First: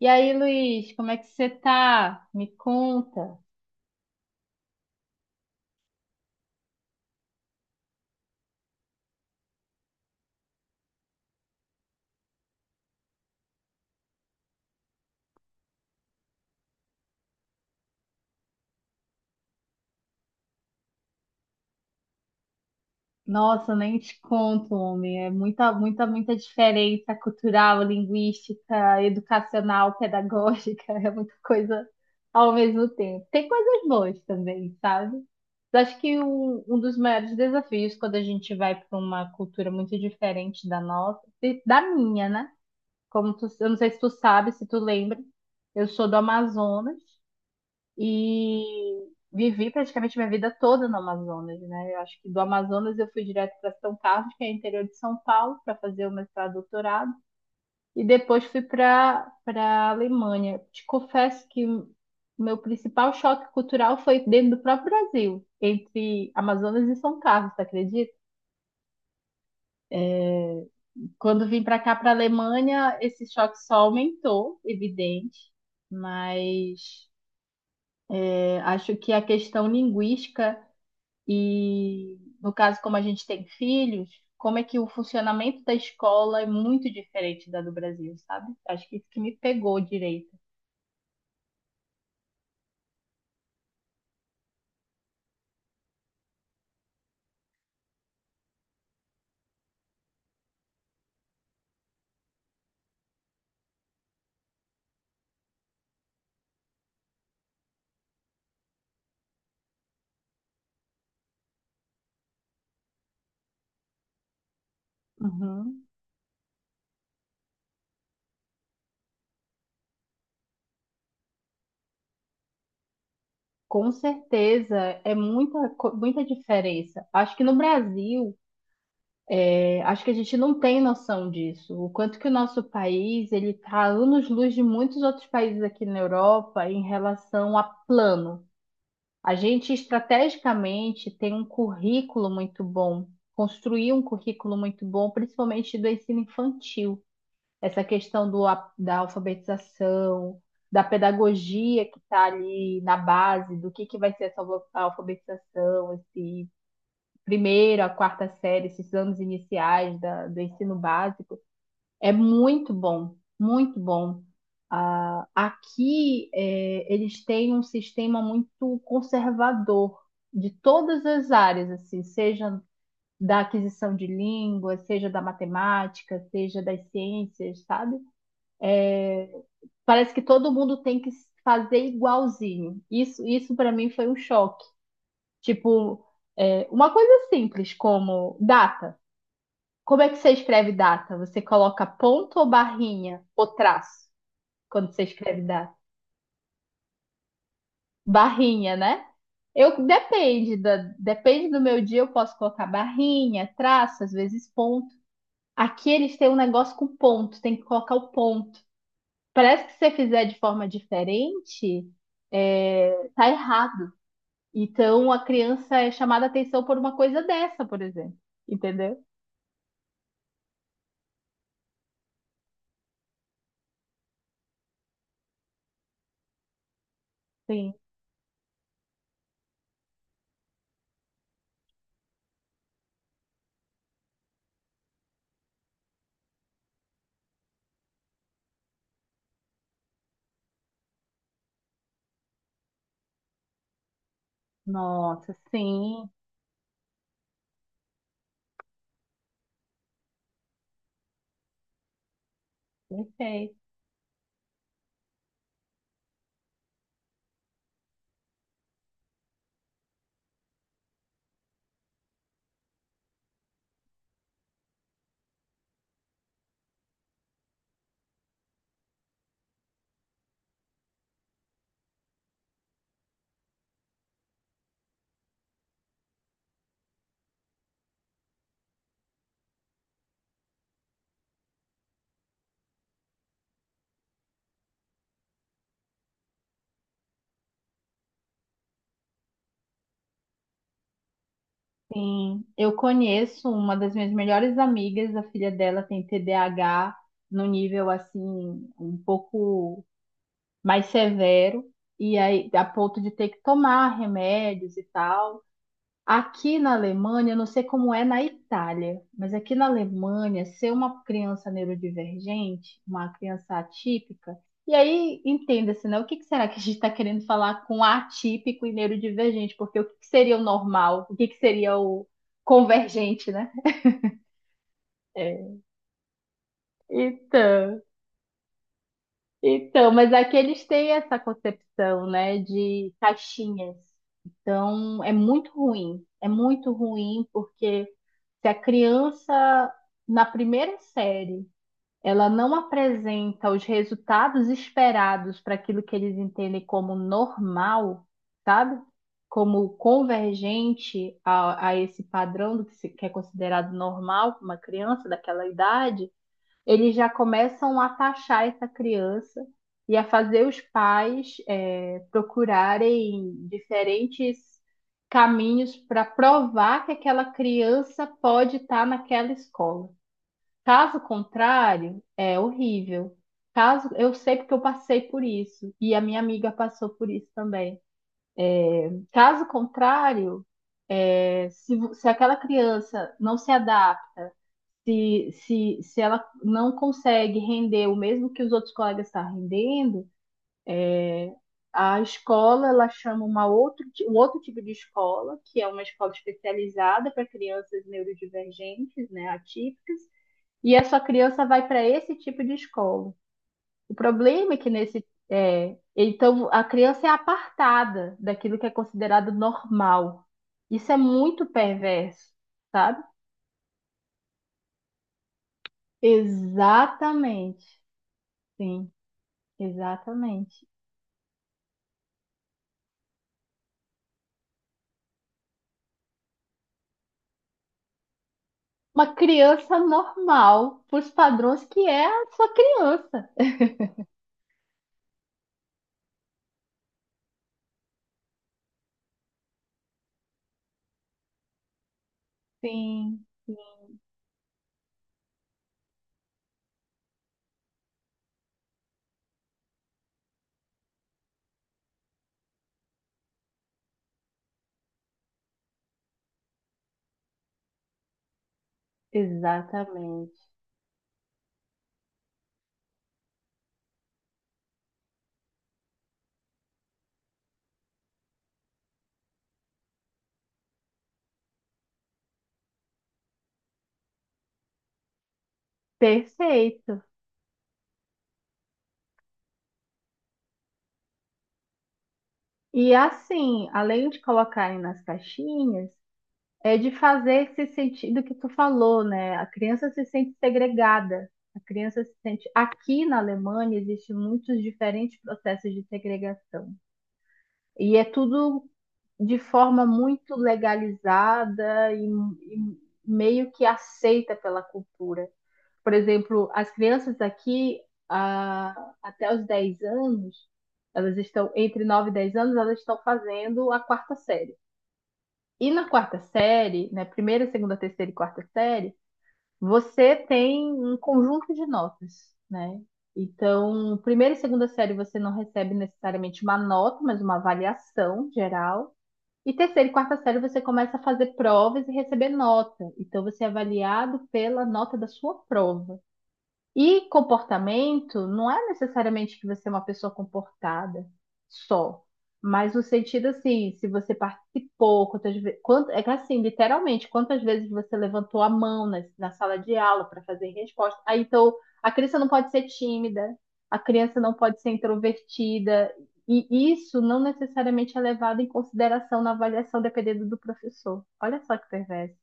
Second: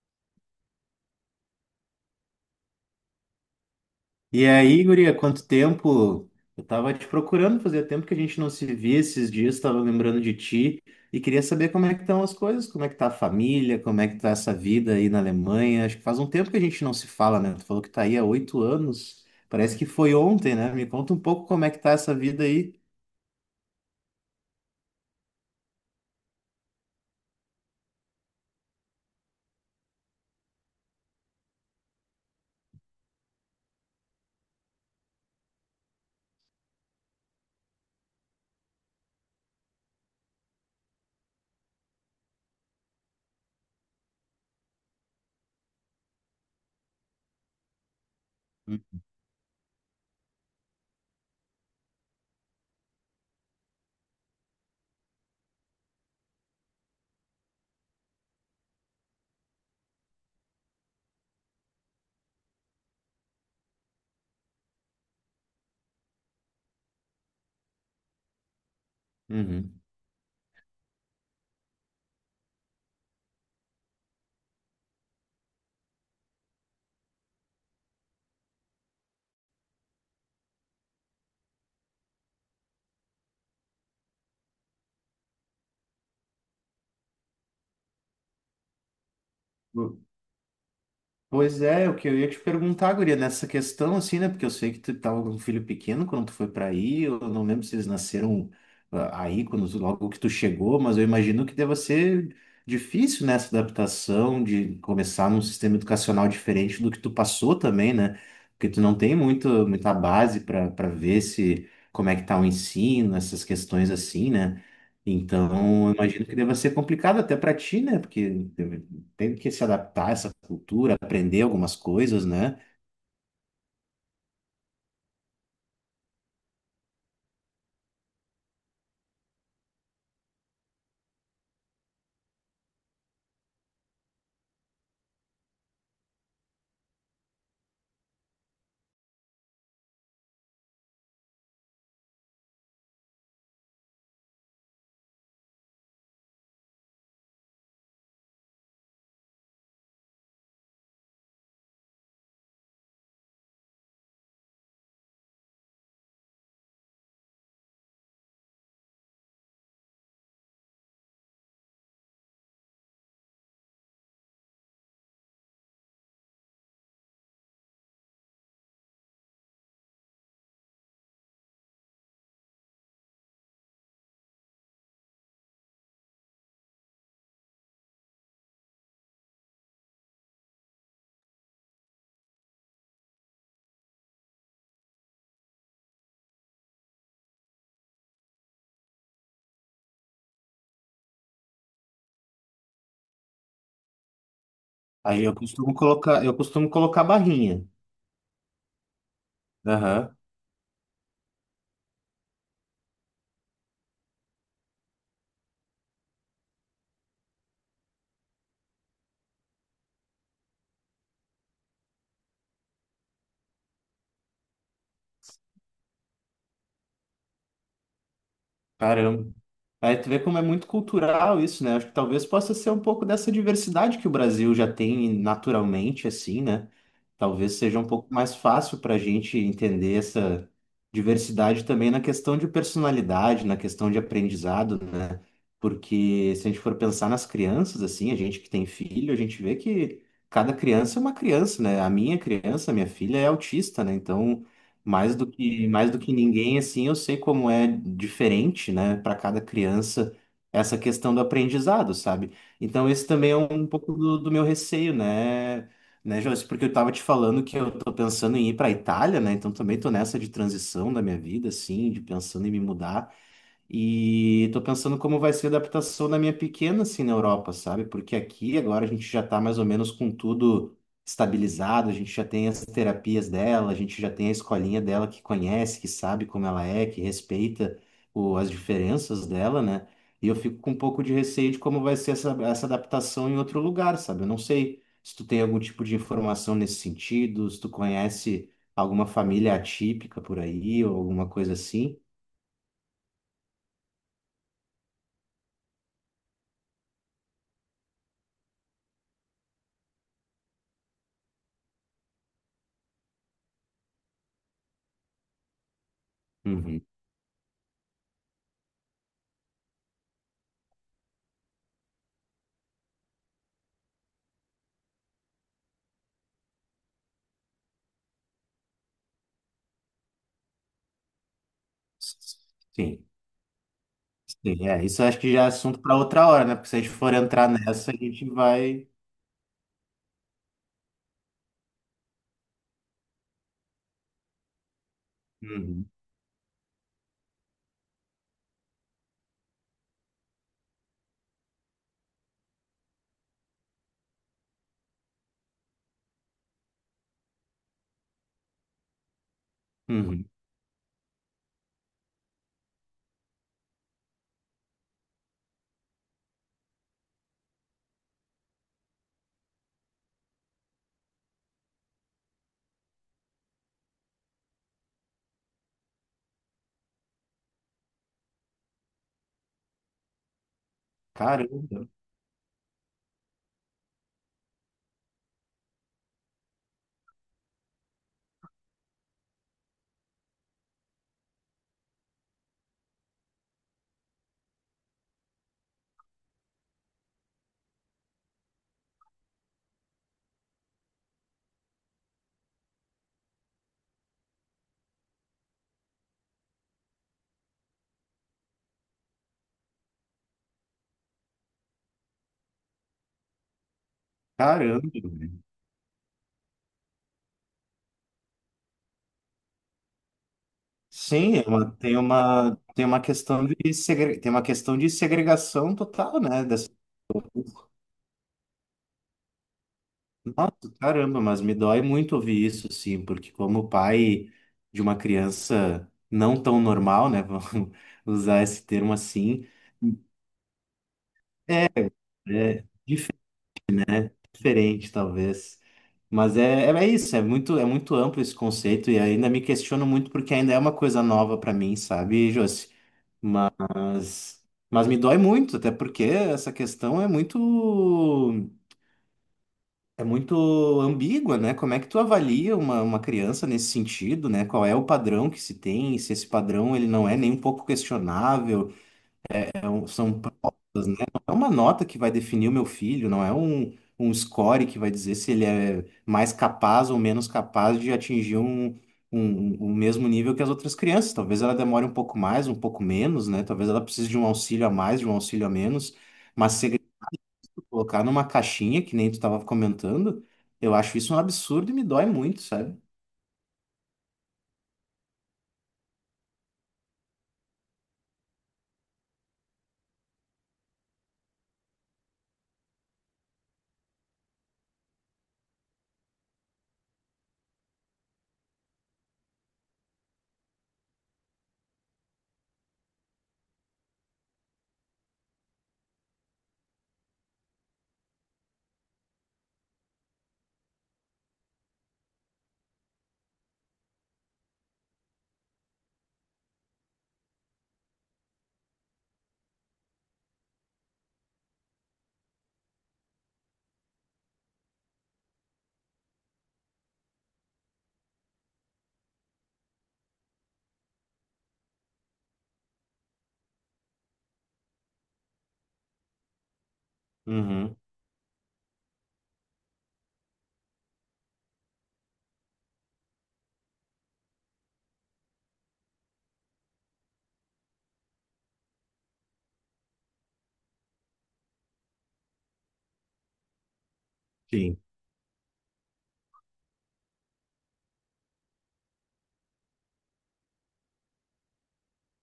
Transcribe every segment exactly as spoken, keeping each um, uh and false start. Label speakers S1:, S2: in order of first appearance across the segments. S1: E aí, Luiz, como é que você tá? Me conta.
S2: E aí, guria, quanto tempo? Eu tava te procurando, fazia tempo que a gente não se via esses dias, tava lembrando de ti e queria saber como é que estão as coisas, como é que tá a família, como é que tá essa vida aí na Alemanha. Acho que faz um tempo que a gente não se fala, né? Tu falou que tá aí há oito anos, parece que foi ontem, né? Me conta um pouco como é que tá essa vida aí.
S1: Nossa, nem te conto, homem. É muita, muita, muita diferença cultural, linguística, educacional, pedagógica. É muita coisa ao mesmo tempo. Tem coisas boas também, sabe? Mas acho que um, um dos maiores desafios quando a gente vai para uma cultura muito diferente da nossa, e da minha, né? Como tu, eu não sei se tu sabe, se tu lembra, eu sou do Amazonas, e vivi praticamente minha vida toda no Amazonas, né? Eu acho que do Amazonas eu fui direto para São Carlos, que é interior de São Paulo, para fazer o mestrado e doutorado, e depois fui para para Alemanha. Te confesso que o meu principal choque cultural foi dentro do próprio Brasil, entre Amazonas e São Carlos, tu acredita?
S2: Uhum.
S1: É, Quando vim para cá, para Alemanha, esse choque só aumentou, evidente, mas é, acho que a questão linguística. E no caso, como a gente tem filhos, como é que o funcionamento da escola é muito diferente da do Brasil, sabe? Acho que isso que me pegou direito.
S2: Pois é, o que eu ia te perguntar, guria, nessa questão, assim, né? Porque eu sei que tu tava com um filho pequeno quando tu foi para aí, eu não lembro se eles nasceram ah, aí, quando logo que tu chegou, mas eu imagino que deva ser difícil nessa adaptação de começar num sistema educacional diferente do que tu passou também, né? Porque tu não tem muito, muita base para para ver se como é que tá o ensino, essas questões assim, né?
S1: Uhum.
S2: Então, eu imagino que deva ser complicado até para ti, né? Porque teve que se adaptar a essa cultura, aprender algumas coisas, né?
S1: Com certeza, é muita, co- muita diferença. Acho que no Brasil, é, acho que a gente não tem noção disso. O quanto que o nosso país, ele está anos-luz de muitos outros países aqui na Europa em relação a plano. A gente estrategicamente tem um currículo muito bom, construir um currículo muito bom, principalmente do ensino infantil. Essa questão do, a- da alfabetização, da pedagogia que está ali na base, do que, que vai ser essa alfa- alfabetização, esse primeiro, a quarta série, esses anos iniciais da- do ensino básico. É muito bom, muito bom. Ah, aqui é, eles têm um sistema muito conservador de todas as áreas, assim, seja da aquisição de línguas, seja da matemática, seja das ciências, sabe? Parece que todo mundo tem que fazer igualzinho. Isso, isso para mim foi um choque. Tipo, é, uma coisa simples como data. Como é que você escreve data? Você coloca ponto ou barrinha ou traço? Quando você
S2: Aí eu
S1: escreve da
S2: costumo colocar, eu costumo colocar barrinha.
S1: barrinha, né? Eu
S2: Aham.
S1: depende da, depende do meu dia, eu posso colocar barrinha, traço, às vezes ponto. Aqui eles têm um negócio com ponto, tem que colocar o ponto. Parece que se você fizer de forma diferente, é, tá errado. Então a criança é chamada a atenção por uma coisa dessa, por exemplo. Entendeu?
S2: Caramba. Aí tu vê como é muito cultural isso, né? Acho que talvez possa ser um pouco dessa diversidade que o Brasil já tem naturalmente, assim, né? Talvez
S1: Sim.
S2: seja um pouco mais fácil para a gente entender essa diversidade também na questão de personalidade, na questão de aprendizado, né? Porque se a gente for pensar nas crianças, assim, a gente que tem filho, a gente vê que cada criança é uma criança, né? A minha criança, a minha filha é autista, né? Então mais do
S1: Nossa,
S2: que, mais do
S1: sim,
S2: que ninguém, assim, eu sei como é diferente, né, para cada criança essa questão do aprendizado, sabe? Então, esse também é
S1: perfeito.
S2: um pouco do, do meu receio, né, né, Joyce? Porque eu tava te falando que eu tô pensando em ir para Itália, né? Então, também tô nessa de transição da minha vida, assim, de pensando em me mudar. E tô pensando como vai ser a adaptação da minha pequena, assim, na Europa, sabe? Porque aqui agora a gente já tá mais ou menos com tudo estabilizado, a gente já tem as terapias dela, a gente já tem a escolinha dela que conhece, que sabe como ela é, que respeita o, as diferenças dela, né? E eu fico com um pouco de receio de como vai ser essa, essa adaptação em outro lugar, sabe? Eu não sei se tu tem algum tipo de informação nesse sentido, se tu conhece alguma família atípica por aí ou alguma coisa assim.
S1: Sim, eu conheço uma das minhas melhores amigas, a filha dela tem T D A H no nível assim um pouco mais severo, e aí a ponto de ter que tomar remédios e tal. Aqui na Alemanha, eu não sei como é na Itália, mas aqui na Alemanha, ser uma criança neurodivergente, uma criança atípica, e aí entenda-se, né? O que que será que a gente está querendo falar com atípico e neurodivergente? Porque o que que seria o normal? O que que seria o
S2: Sim,
S1: convergente, né?
S2: sim, é. Isso acho que já é
S1: É,
S2: assunto para outra hora, né? Porque se a gente for entrar
S1: Então,
S2: nessa, a gente vai.
S1: então, mas aqui eles têm essa concepção, né, de caixinhas. Então, é muito
S2: Uhum,
S1: ruim. É muito ruim porque se a criança, na primeira série, ela não apresenta os resultados esperados para aquilo que eles entendem como normal, sabe? Como
S2: uhum.
S1: convergente a, a esse padrão do que, se, que é considerado normal para uma criança daquela idade, eles já começam a taxar essa criança e a fazer os pais é, procurarem diferentes caminhos para provar que aquela criança pode estar naquela escola. Caso
S2: Caramba,
S1: contrário, é horrível. Caso eu sei porque eu passei por isso e a minha amiga passou por isso também. Caso contrário, é, se, vo- se aquela criança não se adapta, se, se, se ela não consegue render o mesmo que os outros colegas estão rendendo, a escola ela chama uma outro, ti- um outro tipo de escola, que é uma escola especializada para crianças neurodivergentes, né, atípicas, e essa criança vai para esse tipo de escola. O problema é que
S2: caramba.
S1: nesse
S2: Velho.
S1: é, então a criança é apartada daquilo que é considerado normal. Isso é
S2: Sim,
S1: muito
S2: é uma- tem
S1: perverso,
S2: uma, tem uma
S1: sabe?
S2: questão de segre... tem uma questão de segregação total, né? Dessa...
S1: Exatamente. Sim, exatamente.
S2: Nossa, caramba, mas me dói muito ouvir isso, sim, porque como pai de uma criança não tão normal, né? Vamos usar esse termo
S1: Uma
S2: assim,
S1: criança normal, para os padrões
S2: é,
S1: que é a sua
S2: é dife-
S1: criança.
S2: diferente, talvez. Mas é, é é isso, é muito, é muito amplo esse conceito e ainda me questiono muito porque ainda é uma coisa nova para mim, sabe, Josi?
S1: Sim, sim,
S2: Mas, mas me dói muito, até porque essa questão é muito, é muito ambígua, né? Como é que tu avalia uma, uma criança nesse sentido, né? Qual é o padrão que se tem, se esse padrão ele não é nem um pouco questionável, é um- são
S1: exatamente.
S2: provas, né? Não é uma nota que vai definir o meu filho, não é um, um score que vai dizer se ele é mais capaz ou menos capaz de atingir um, um, um mesmo nível que as outras crianças. Talvez ela demore um pouco mais, um pouco menos, né? Talvez ela precise de um auxílio a mais, de um auxílio a menos. Mas se ele
S1: Perfeito.
S2: colocar numa caixinha, que nem tu estava comentando, eu acho isso um absurdo e me dói muito, sabe?
S1: E assim, além de colocarem nas caixinhas, é de fazer esse sentido que tu falou, né? A criança se sente segregada. A criança se sente. Aqui na Alemanha existem muitos diferentes processos de segregação. E é tudo de forma muito legalizada e, e meio que aceita pela cultura. Por exemplo, as crianças aqui, ah, até os dez anos, elas estão entre nove e dez anos, elas estão fazendo a quarta série. E na quarta série, né, primeira, segunda, terceira e quarta série, você tem um conjunto de notas, né? Então, primeira e segunda série você não recebe necessariamente uma nota, mas uma avaliação geral. E terceira e quarta série você começa a fazer provas e receber nota. Então, você é avaliado pela nota da sua prova. E
S2: Uhum.
S1: comportamento não é necessariamente que você é uma pessoa comportada só, mas no sentido assim, se você participou, quantas vezes, é que assim, literalmente, quantas vezes você levantou a mão na, na sala de aula para fazer resposta. Aí, então, a criança não pode ser tímida, a criança não pode ser
S2: Sim.
S1: introvertida, e isso não necessariamente é levado em consideração na avaliação, dependendo do professor. Olha só que perverso.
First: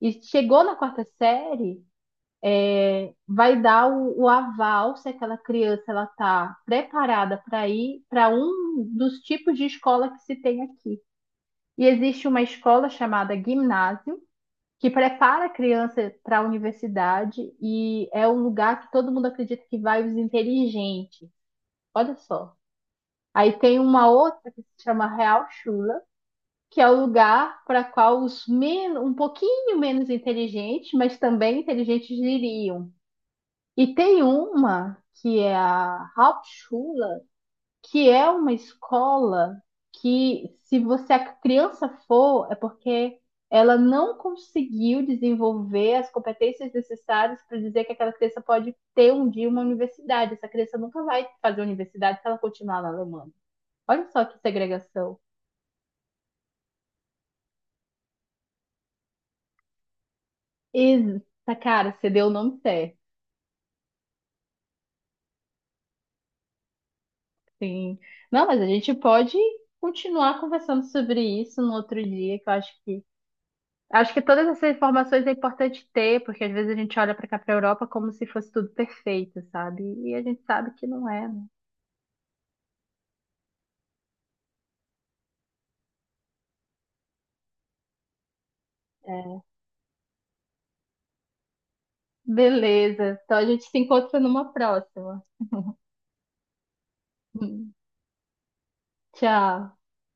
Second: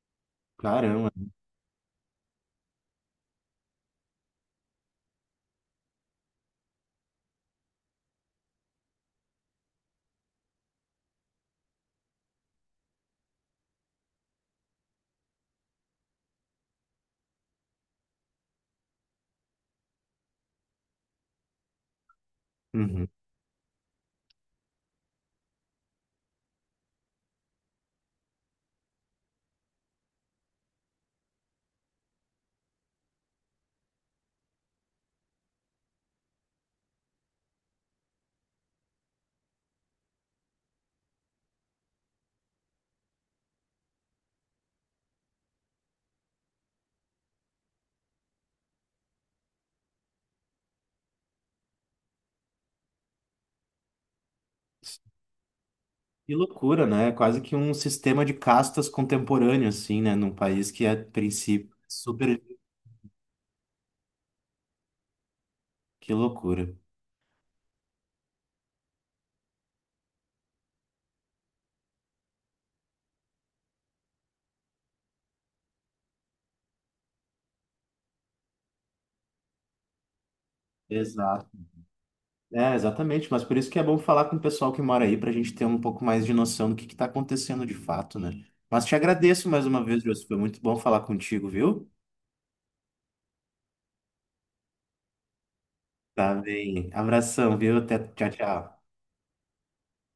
S1: E chegou na quarta
S2: Caramba.
S1: série, vai dar o, o aval se aquela criança ela está preparada para ir para um dos tipos de escola que se tem aqui. E existe uma escola chamada Ginásio, que prepara a criança para a universidade e é um lugar que todo mundo acredita que vai os inteligentes. Olha só.
S2: Uhum.
S1: Aí tem uma outra que se chama Real Chula, que é o lugar para qual os menos, um pouquinho menos inteligentes, mas também inteligentes iriam. E tem uma que é a Hauptschule, que é uma escola que, se você a criança for, é porque ela não conseguiu desenvolver as competências necessárias para dizer que aquela criança pode ter um dia uma universidade. Essa criança nunca vai fazer universidade se ela continuar na Alemanha. Olha só que segregação.
S2: Que loucura, né? É quase que um sistema de castas contemporâneo, assim, né? Num país que, a
S1: Eita,
S2: princípio, é
S1: cara, você deu o
S2: super.
S1: nome certo.
S2: Que loucura.
S1: Sim. Não, mas a gente pode continuar conversando sobre isso no outro dia, que eu acho que acho que todas essas informações é importante ter, porque às vezes a gente olha para cá, para Europa, como se fosse tudo perfeito, sabe? E a gente sabe que não é, né?
S2: Exato. É, exatamente. Mas por isso que é bom falar com o pessoal que mora aí, para a gente ter um pouco mais de noção do que está acontecendo de fato, né? Mas te
S1: É.
S2: agradeço mais uma vez, José. Foi muito bom falar contigo, viu?
S1: Beleza. Então a gente se encontra numa próxima.
S2: Tá bem. Abração, viu? Até tchau, tchau.
S1: Tchau.